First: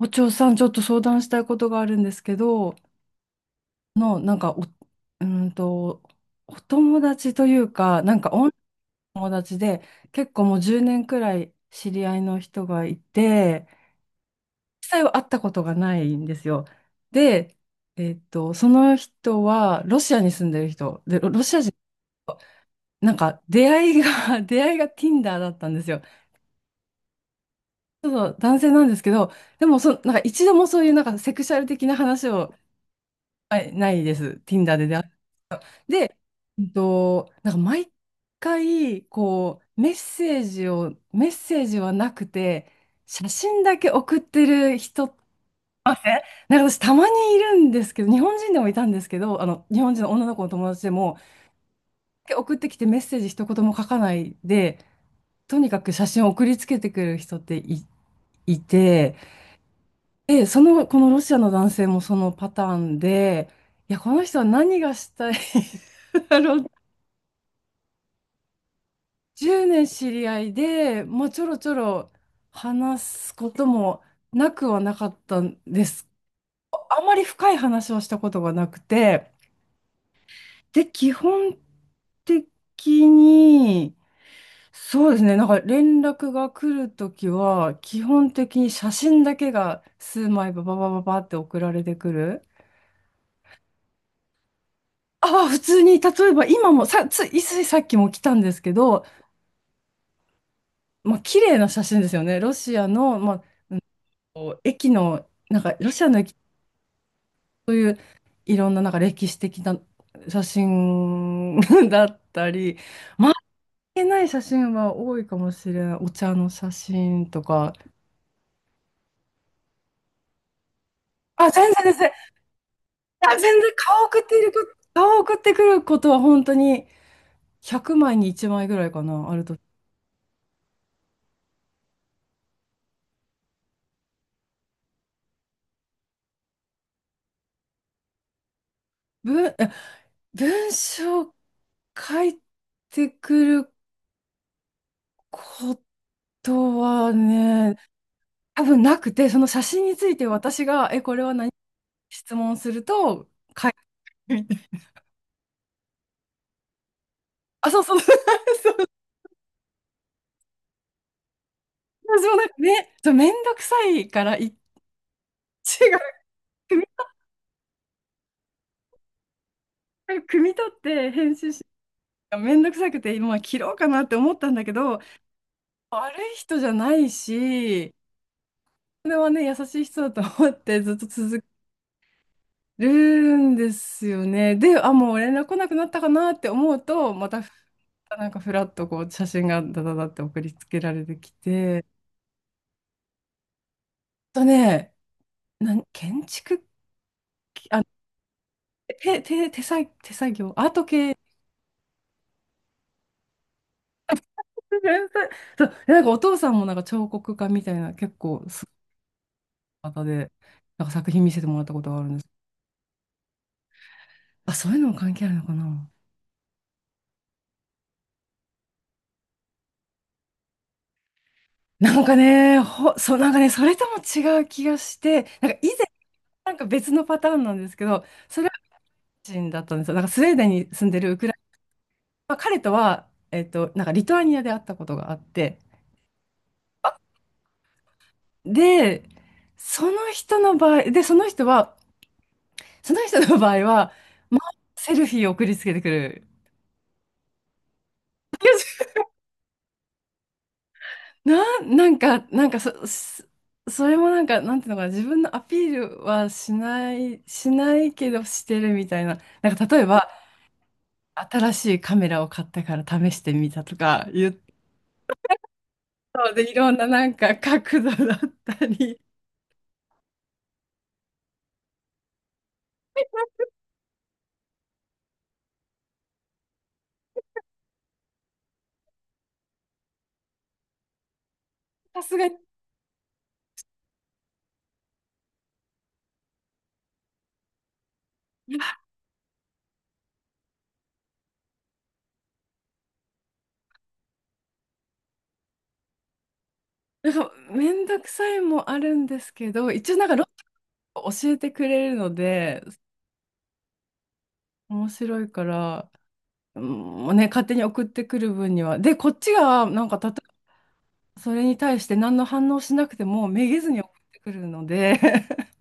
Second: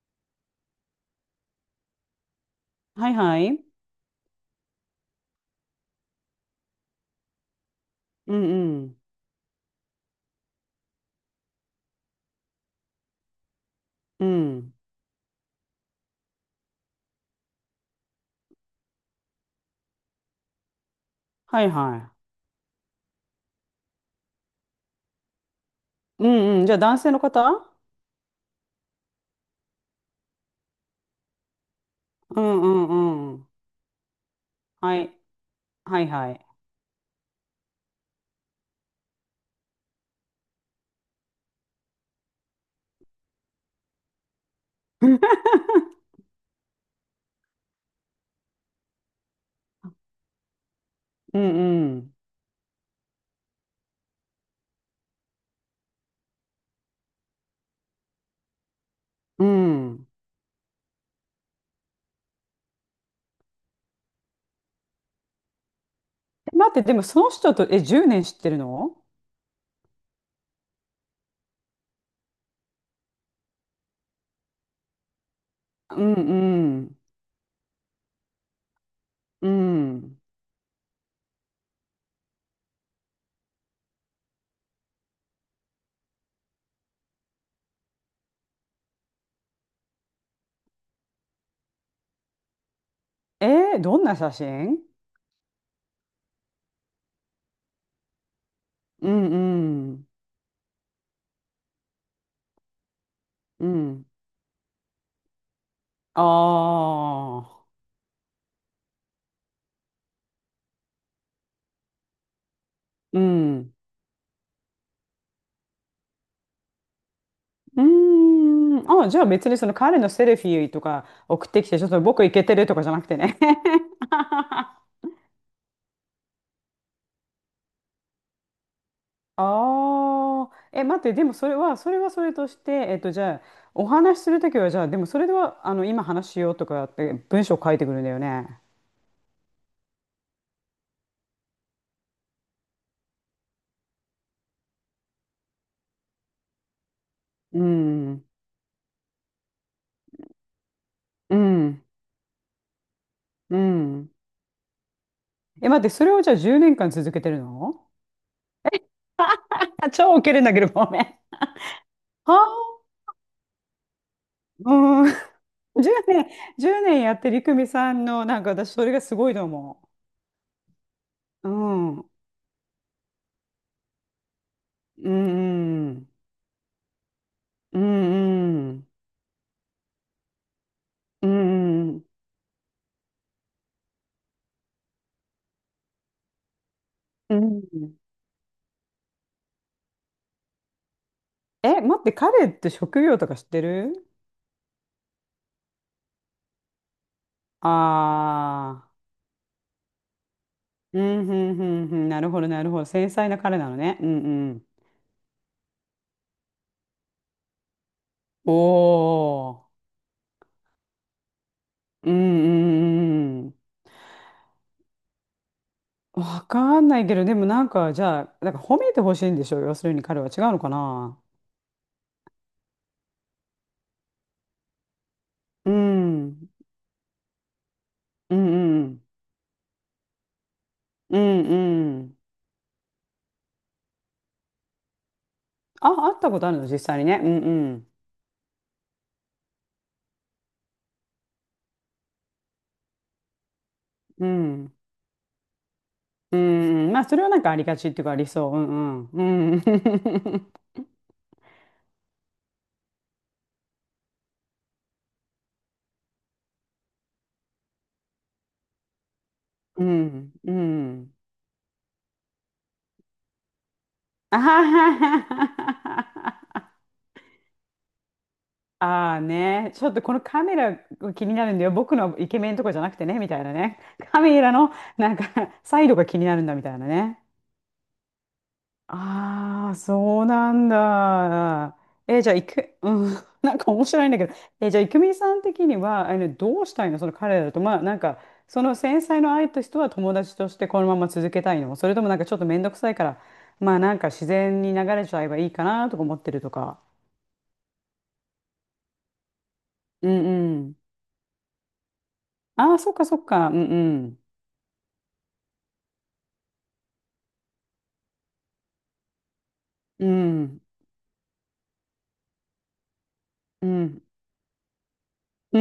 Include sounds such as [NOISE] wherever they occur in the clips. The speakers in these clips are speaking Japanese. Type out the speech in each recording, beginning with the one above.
お嬢さん、ちょっと相談したいことがあるんですけど、はいはい。なんかお、うーんと、お友達というか、なんか、うおんうん。友達で、結構もう10年くらい知り合いの人がいて、うん。実際は会ったことがないんですよ。で、その人は、ロシアに住んでる人、で、ロロシアはい人、はなんか、出会いが、[LAUGHS] 出会いが Tinder だったんですよ。い。うんうん。じゃあ男性の方。ちょっと男性なんですけど、でもそ、なんか一度もそういうなんかセクシャル的な話うを、んうんうん。はい、ないです。Tinder で出は会い。う。はいで、はい。なんか毎回、こう、メッセージはなくて、写真だけ送ってる人、あ [LAUGHS] えなんか私たまにいるんですけど、日本人でもいたんですけど、あの、日本人の女の子の友達でも、うんうん。送ってきてメッセージ一言も書かないで、とにかく写真を送りつけてくる人っていて、うん。で、このロシアの男性もそのパターンで、いや、この人は何がしたい [LAUGHS] だろう。待って、でもその人と、え、10年知ってるの？10年知り合いで、まあ、ちょろちょろ話すこともなくはなかったんでうす。んうん。あまり深い話をしたことがなくて、うん。で、基本的に、そうですね、なんか連絡が来るときは、基本的に写真だけが数枚バババババって送られてくる。えー、どんな写真？ああ、普通に、例えば今も、さ、つい、ついさっきも来たんですけど、うんうん。まあ、綺麗な写真ですよね。ロシアの、まあ、うん。こう駅の、なんか、ロシアの駅、ああ、そういういろんななんか歴史的な写真 [LAUGHS] だったり、うまあ、いん。ー。けない写真は多いかもしれない。お茶の写真とか。うーん。あ、じゃあ別にその彼のセルフィーとか送あ、って全きて、然ちょっ全と然。い僕イケてるとかじゃなくてや、ね。全然顔送っているこ、[LAUGHS] 顔送ってくることは本当に100枚に1枚ぐらいかな、あると。ああ、え、待って、でもそれは、それはそれとして、じゃあ、お話しするときは、じゃあ、でもそれでは、今話しようとかって文章書いてくるんだよね。文、え文章書いてくることはうね、ん、多分なくて、その写真について私が、これはう何ん、質問すると、うん。[LAUGHS] え、待って、それをじゃあ10年間続けてるあ、そうの？そう。あ、[LAUGHS] 超ウケるんだけど、ごめん。私はもなあ、んかめ、そうめんどくさいから一うん。[LAUGHS] 致が10年、1組年やってりくみさんの、なんか私、それがすごいと思み、組み立って編う。う集し、ん。うめんどくさくて今は切ろうかなって思ったんだけど、ん、うん、悪い人じゃないうし、ん、それはね、優しい人だと思ってずっとう続けん、るんですよね。で、あ、もう連絡来なくなったかなって思うと、まうたん、うん。なんかふらっとこう写真がダダダって送りつけられてきえ、て、待って、彼って職業とか知ってる？あとね、建築、あ、ああ手作業、アートー、う系 ん、うん、うん、うん、なるほど、なるほど。繊細な彼なのね。うん、うん。[LAUGHS] 天才。そう、なんかお父さんもなんか彫刻家みたいな結構おすー、ごい方で、なんか作品見せてもらったことがあるうんん、うです。ん、うん。うん、あ、そういうのも関係あるのかな。わかんないけど、でもなんか、じゃあ、なんか褒めてほしいんでしょ、要するに彼は。違うのかな？そう、なんかね、それとも違う気がして、なんか以う前、ん、うん、なんか別のパターンなんですけど、うそれはん、人だったんですよ。なんかスウェーデンに住んでるウうクライん、うんうん。ナ、まあ、彼とは、なんかリトアニアで会ったことがあって、あ、会ったことあるの、実際にね。うん、うん、で、その人の場合、で、その人は、その人の場合は、うまあ、ん。セルフィーを送りつけてくる。うん、うん、まあ、それはなんかありがちっていうか、ありそう。うん、うん、うん、[LAUGHS] なんか、なんかそれもなんか、なんていうのかな、自分のアピールはしない、しないけどしてるみたいな。なんか例うえば、ん、うん。新しいカメラを買ったから試してみたとか言 [LAUGHS] っあははたで、いは。ろんななんか角度だったり、あーね、ちょっとこのカメラが気になるんだよ。僕のイケメンとかじゃなくてね、みたいなね。カメラのなんかサイドが気になるんだ、みたいなね。ああ、そうなんだ。さすえ、がじゃあ、に、いく、うん、[LAUGHS] なんか面白いんだけど、え、じゃあ、いくみさん的には、どうしたいの、その彼らと。まあ、なんか、その繊細の愛と人は友達としてこのまま続けたいの、それともなんかちょっと面倒くさいから、まあ、なんか自然に流れちゃえばいいかなとか思ってるとか。なんかめんどくさいもあるんですけど、一応なんうかロん。ッを教えてくれるので、ああ、そっかそっか。うん面白いから、うん、ね、勝手に送ってくる分には。で、こっちが、なんかうん。それに対して何の反応しなくてもめげうずん。にう送ん。ってくるので、 [LAUGHS] じ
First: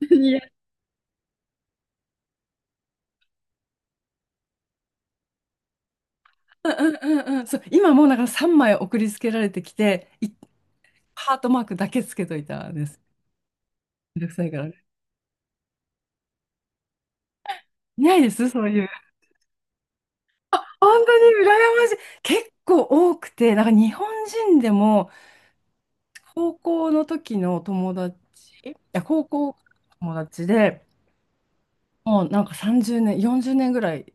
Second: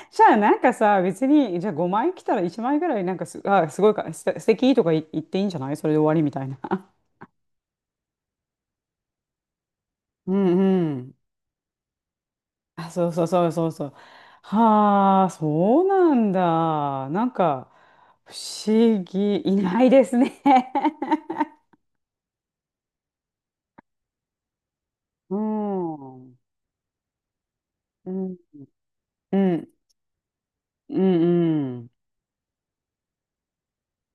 [LAUGHS] いゃあや、なんかさ、別に、じゃあ5枚来たら1枚ぐらいなんかす、あ、すごいか、す素敵とか言、言っていいんじゃない、それで終わりみたいな。う [LAUGHS] んうんうんうん、そう、今もうだから3枚送りつけられてきて、うんうん。ハートマークだけつけといたんであ、す。そうそうそうそうそう。めんどくさいからね。はあ、そうなんだ。なんか、いないで不す、そういう。思議、いないですね。本当に羨 [LAUGHS] ましい。結構多くて、なんか日本人でも、うん。う高校の時の友達、ん。うん。いや、高う校のん友達で、うん。もうなんか30年、40年ぐらい、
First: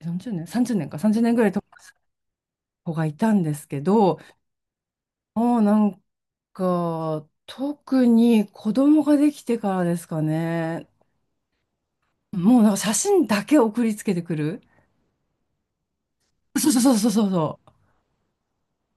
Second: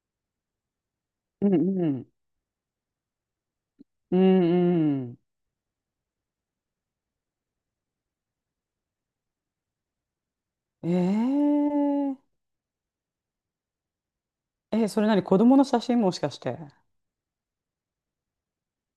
40年？ 30 年か、30年ぐらういん友う達ん。の子がいたんですけうど、んうん。もうなんか、特に子供ができてからですかね。えー、もうなんか写真だけ送りつけてくる。え、それ何、子供の写真もしかして。そうそうそうそうそうそう。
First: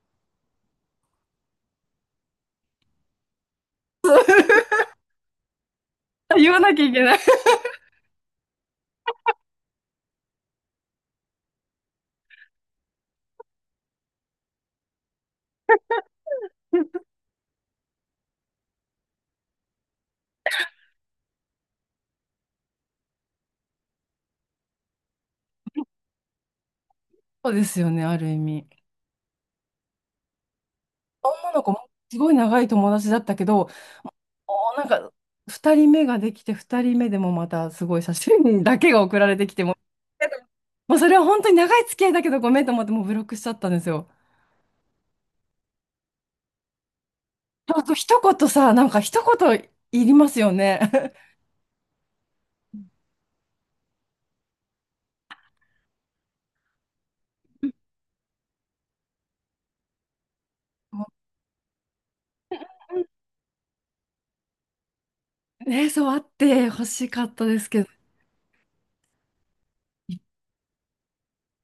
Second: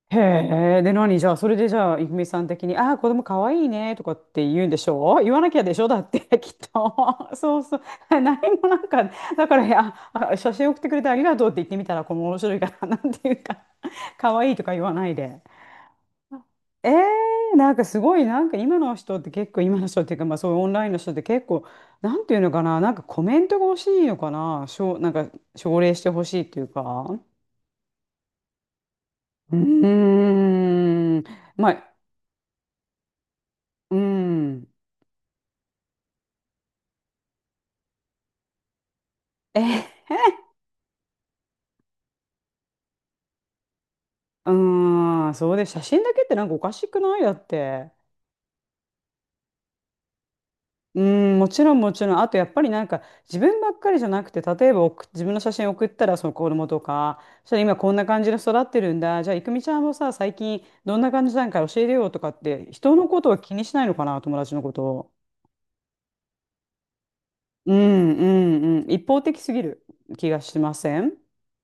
へえ、で何じゃあ、それでじゃあ、いフみさん的に、ああ、子供かわいいねとかって言うんでしょう、言わなきゃでしょだって、あ、 [LAUGHS] 言きっわなきゃいと。けない。そ [LAUGHS] そうそう。[LAUGHS] 何もなんか、だから、あ、あ写真送ってくれてありがとうって言ってみたら、この面白いから、[LAUGHS] なんていうか、[LAUGHS] かわいいとか言わないで。えー、なんかすごい、なんか今の人って結構、今の人っていうか、まあそういうオンラインの人って結構、なんていうのかな、なんかコメントが欲しいのかな、しょう、なんか奨励してほしいっていうか。うですよね、ある意味。うーん。女のま子もあ、すごい長い友達だったけど、うーん。なんか2人目ができて、2人目でもまたすごい写真だけが送られてきても、え、もうそれは本当に長い付き合いだけどごめんと思ってもうブロックしちゃったんですよ。うーん。そうで、写真だけってなんかおかしくない、だっあて。と一言さ、なんか一言いりますようね。[LAUGHS] ーん、もちろんもちろん。あとやっぱりなんか自分ばっかりじゃなくて、例えば送自分の写真送ったらその子供とか、そしたら今こんな感じで育ってるんだ。じゃあ、いくみちゃんもさ、最近どんな感じなんか教えるよとかって、人のことは気にしないのかな、友達のことを。ね、そうあって欲しかったですうけど。んうんうん。一方的すぎる気がしません？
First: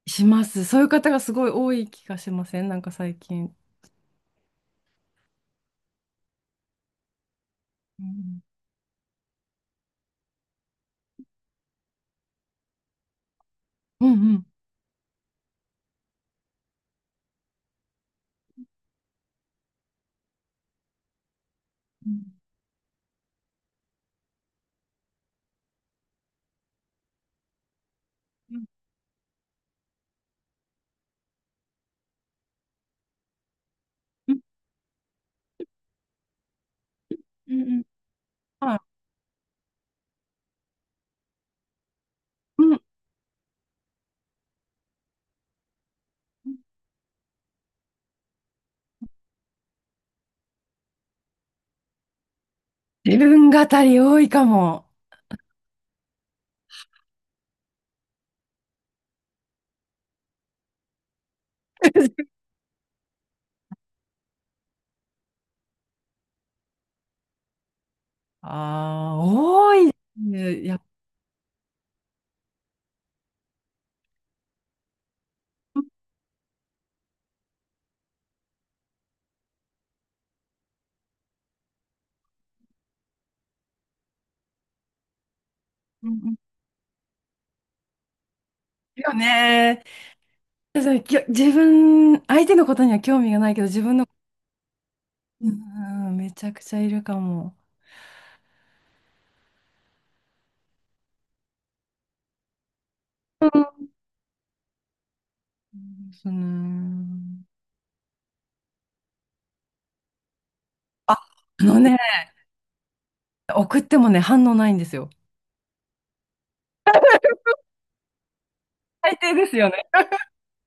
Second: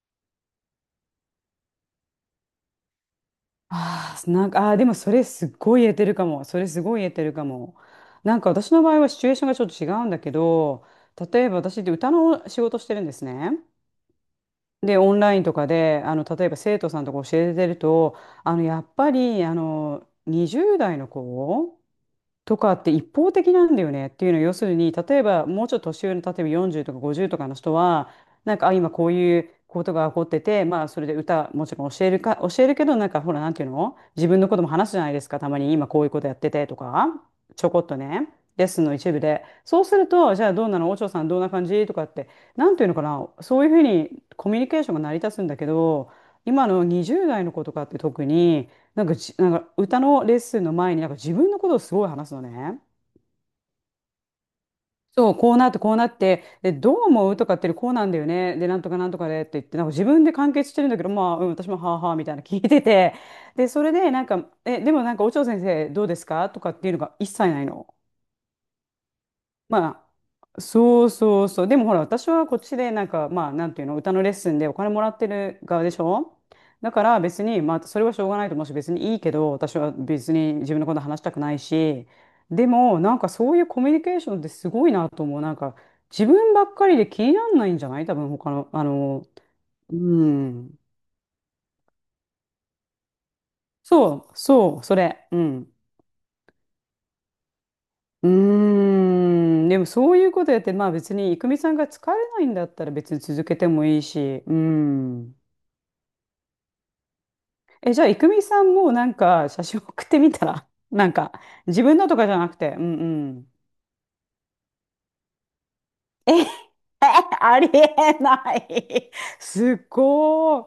します。そういう方がすごい多い気がしません、なんか最近。ああ、なんか、あーでもそれすっごい言えてるかも。それすごい言えてるかも。うなんんか私の場合はシチュエーションがちょっと違うんだけど、例えば私って歌の仕事してるんですね。うんうん。で、オンラインとかで、例えば生徒さんとか教えてると、やっぱり、20代の子うんとかって一方的なんだよねっていうのは、要するに例えばもうちょっと年上の例えば40とか50とかの人はうなんんか、あ、今こういうことが起こってて、まあそれで歌もちろん教えるか、教えるけど、なんかほら、なんていうの、自分のことも話すじゃないですか、たまに。今こういうことやっててとか、うんうちょこん、っとね、レッはい。スンの一部で。そうすると、じゃあどうなのお嬢さん、どんな感じとかって、うなんん。ていうのかな、そういうふうにコミュニケーションが成り立つんだけど、今の20代の子とかって特に。なんかじ、なんか歌のレッスンの前になんか自分のことをすごい話すのね。自分語り多いかも。そう、こうなってこうなって、で、どう思うとかってこうなんだよね。で、なんとかなんとかでって言って、なんか自分で完結してるんだけど、まあ、うん、私もはあはあみたいな聞いてて、で、それでなんか、え、でもなんか、お嬢先生どうですかとかっていうのが一切ないの。ああ、多いまあ、ね。やっぱ、そうそうそう。でもほら、私はこっちで、なんか、まあ、なんていうの、歌のレッスンでお金もらってる側でしょ。だから別に、まあ、それはしょうがないと思うし、別にいいけど、私は別に自分のこと話したくないし、でも、なんかそういうコミュニケーションってすごいなと思う。なんか、うん自うん、分ばっかりで気にならないんじゃない多分、他の、よね。うん。そう、自分、相手のことには興味がないけど、自分の、そう、そう、それ。ううん。んうん、めちゃくちゃいるかも。うーん、でもそういうことやって、まあ別に、いくみさんが疲れないんだったら別に続けてうもいいし、うん。ん、そうね。え、じゃあ、いくみさんもなんか写真送ってみたら、[LAUGHS] なあ、んか、あの自分ね、のとかじゃなくて、うんうん。送ってもね、反応ないんですよ。え、[LAUGHS] えありえない、最低ですよすね。っごい。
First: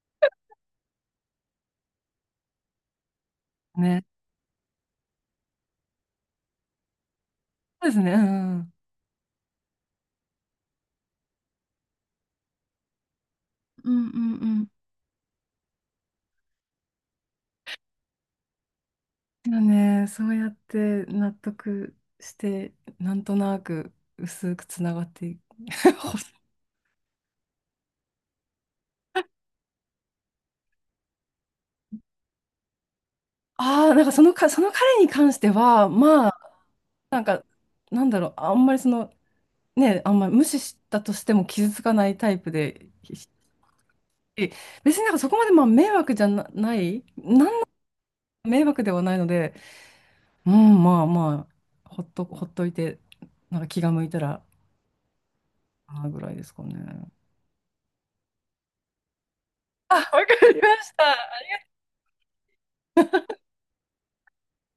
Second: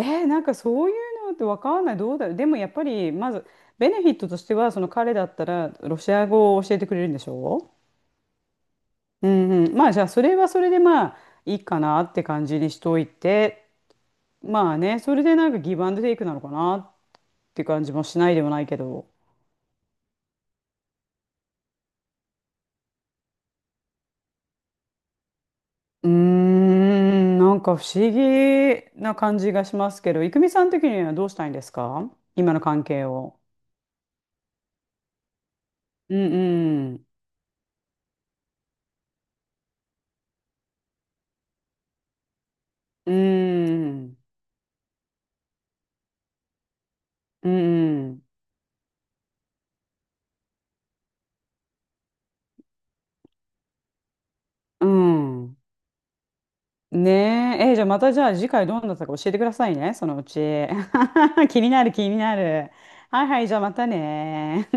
え、なんかそういうのってわかんない。どうだろう。でもやっぱり、まず、ベね。ネフィットとしては、その彼だったら、ロシア語を教えてくれるんでしょ。そうですね。うんうんうんうん、まあじゃあそれはそれでまあいいかなって感じにしといて、うんうん、まあね、それでなんかギブアンドテイクなのかなって感じもしないでもないけど。でもね、そうやって納得して、なんとなく薄くつながっていく。うー [LAUGHS] ん、なんか不思議な感じがしますけど、郁美さん的にはどうしたいんですか、今の関係を。ああ、なんかその彼に関しては、うまあ、んうんなんか、なんだろう、あんまりその、ね、あんまり無視したとしても傷つかないタイプで、うし、ん別になんかそこまでまあ迷惑じゃな、ない、うん迷惑ではないので、うん、まあまあ、ほっといて、なんか気が向いたら、うん。ああぐらいですかね。ねえ、え、じゃあまた、じゃあ次回どうなったか教えてくださいね、あ、わそのかうち。 り [LAUGHS] ました。気になる気になる。はいはい、じゃあまたね。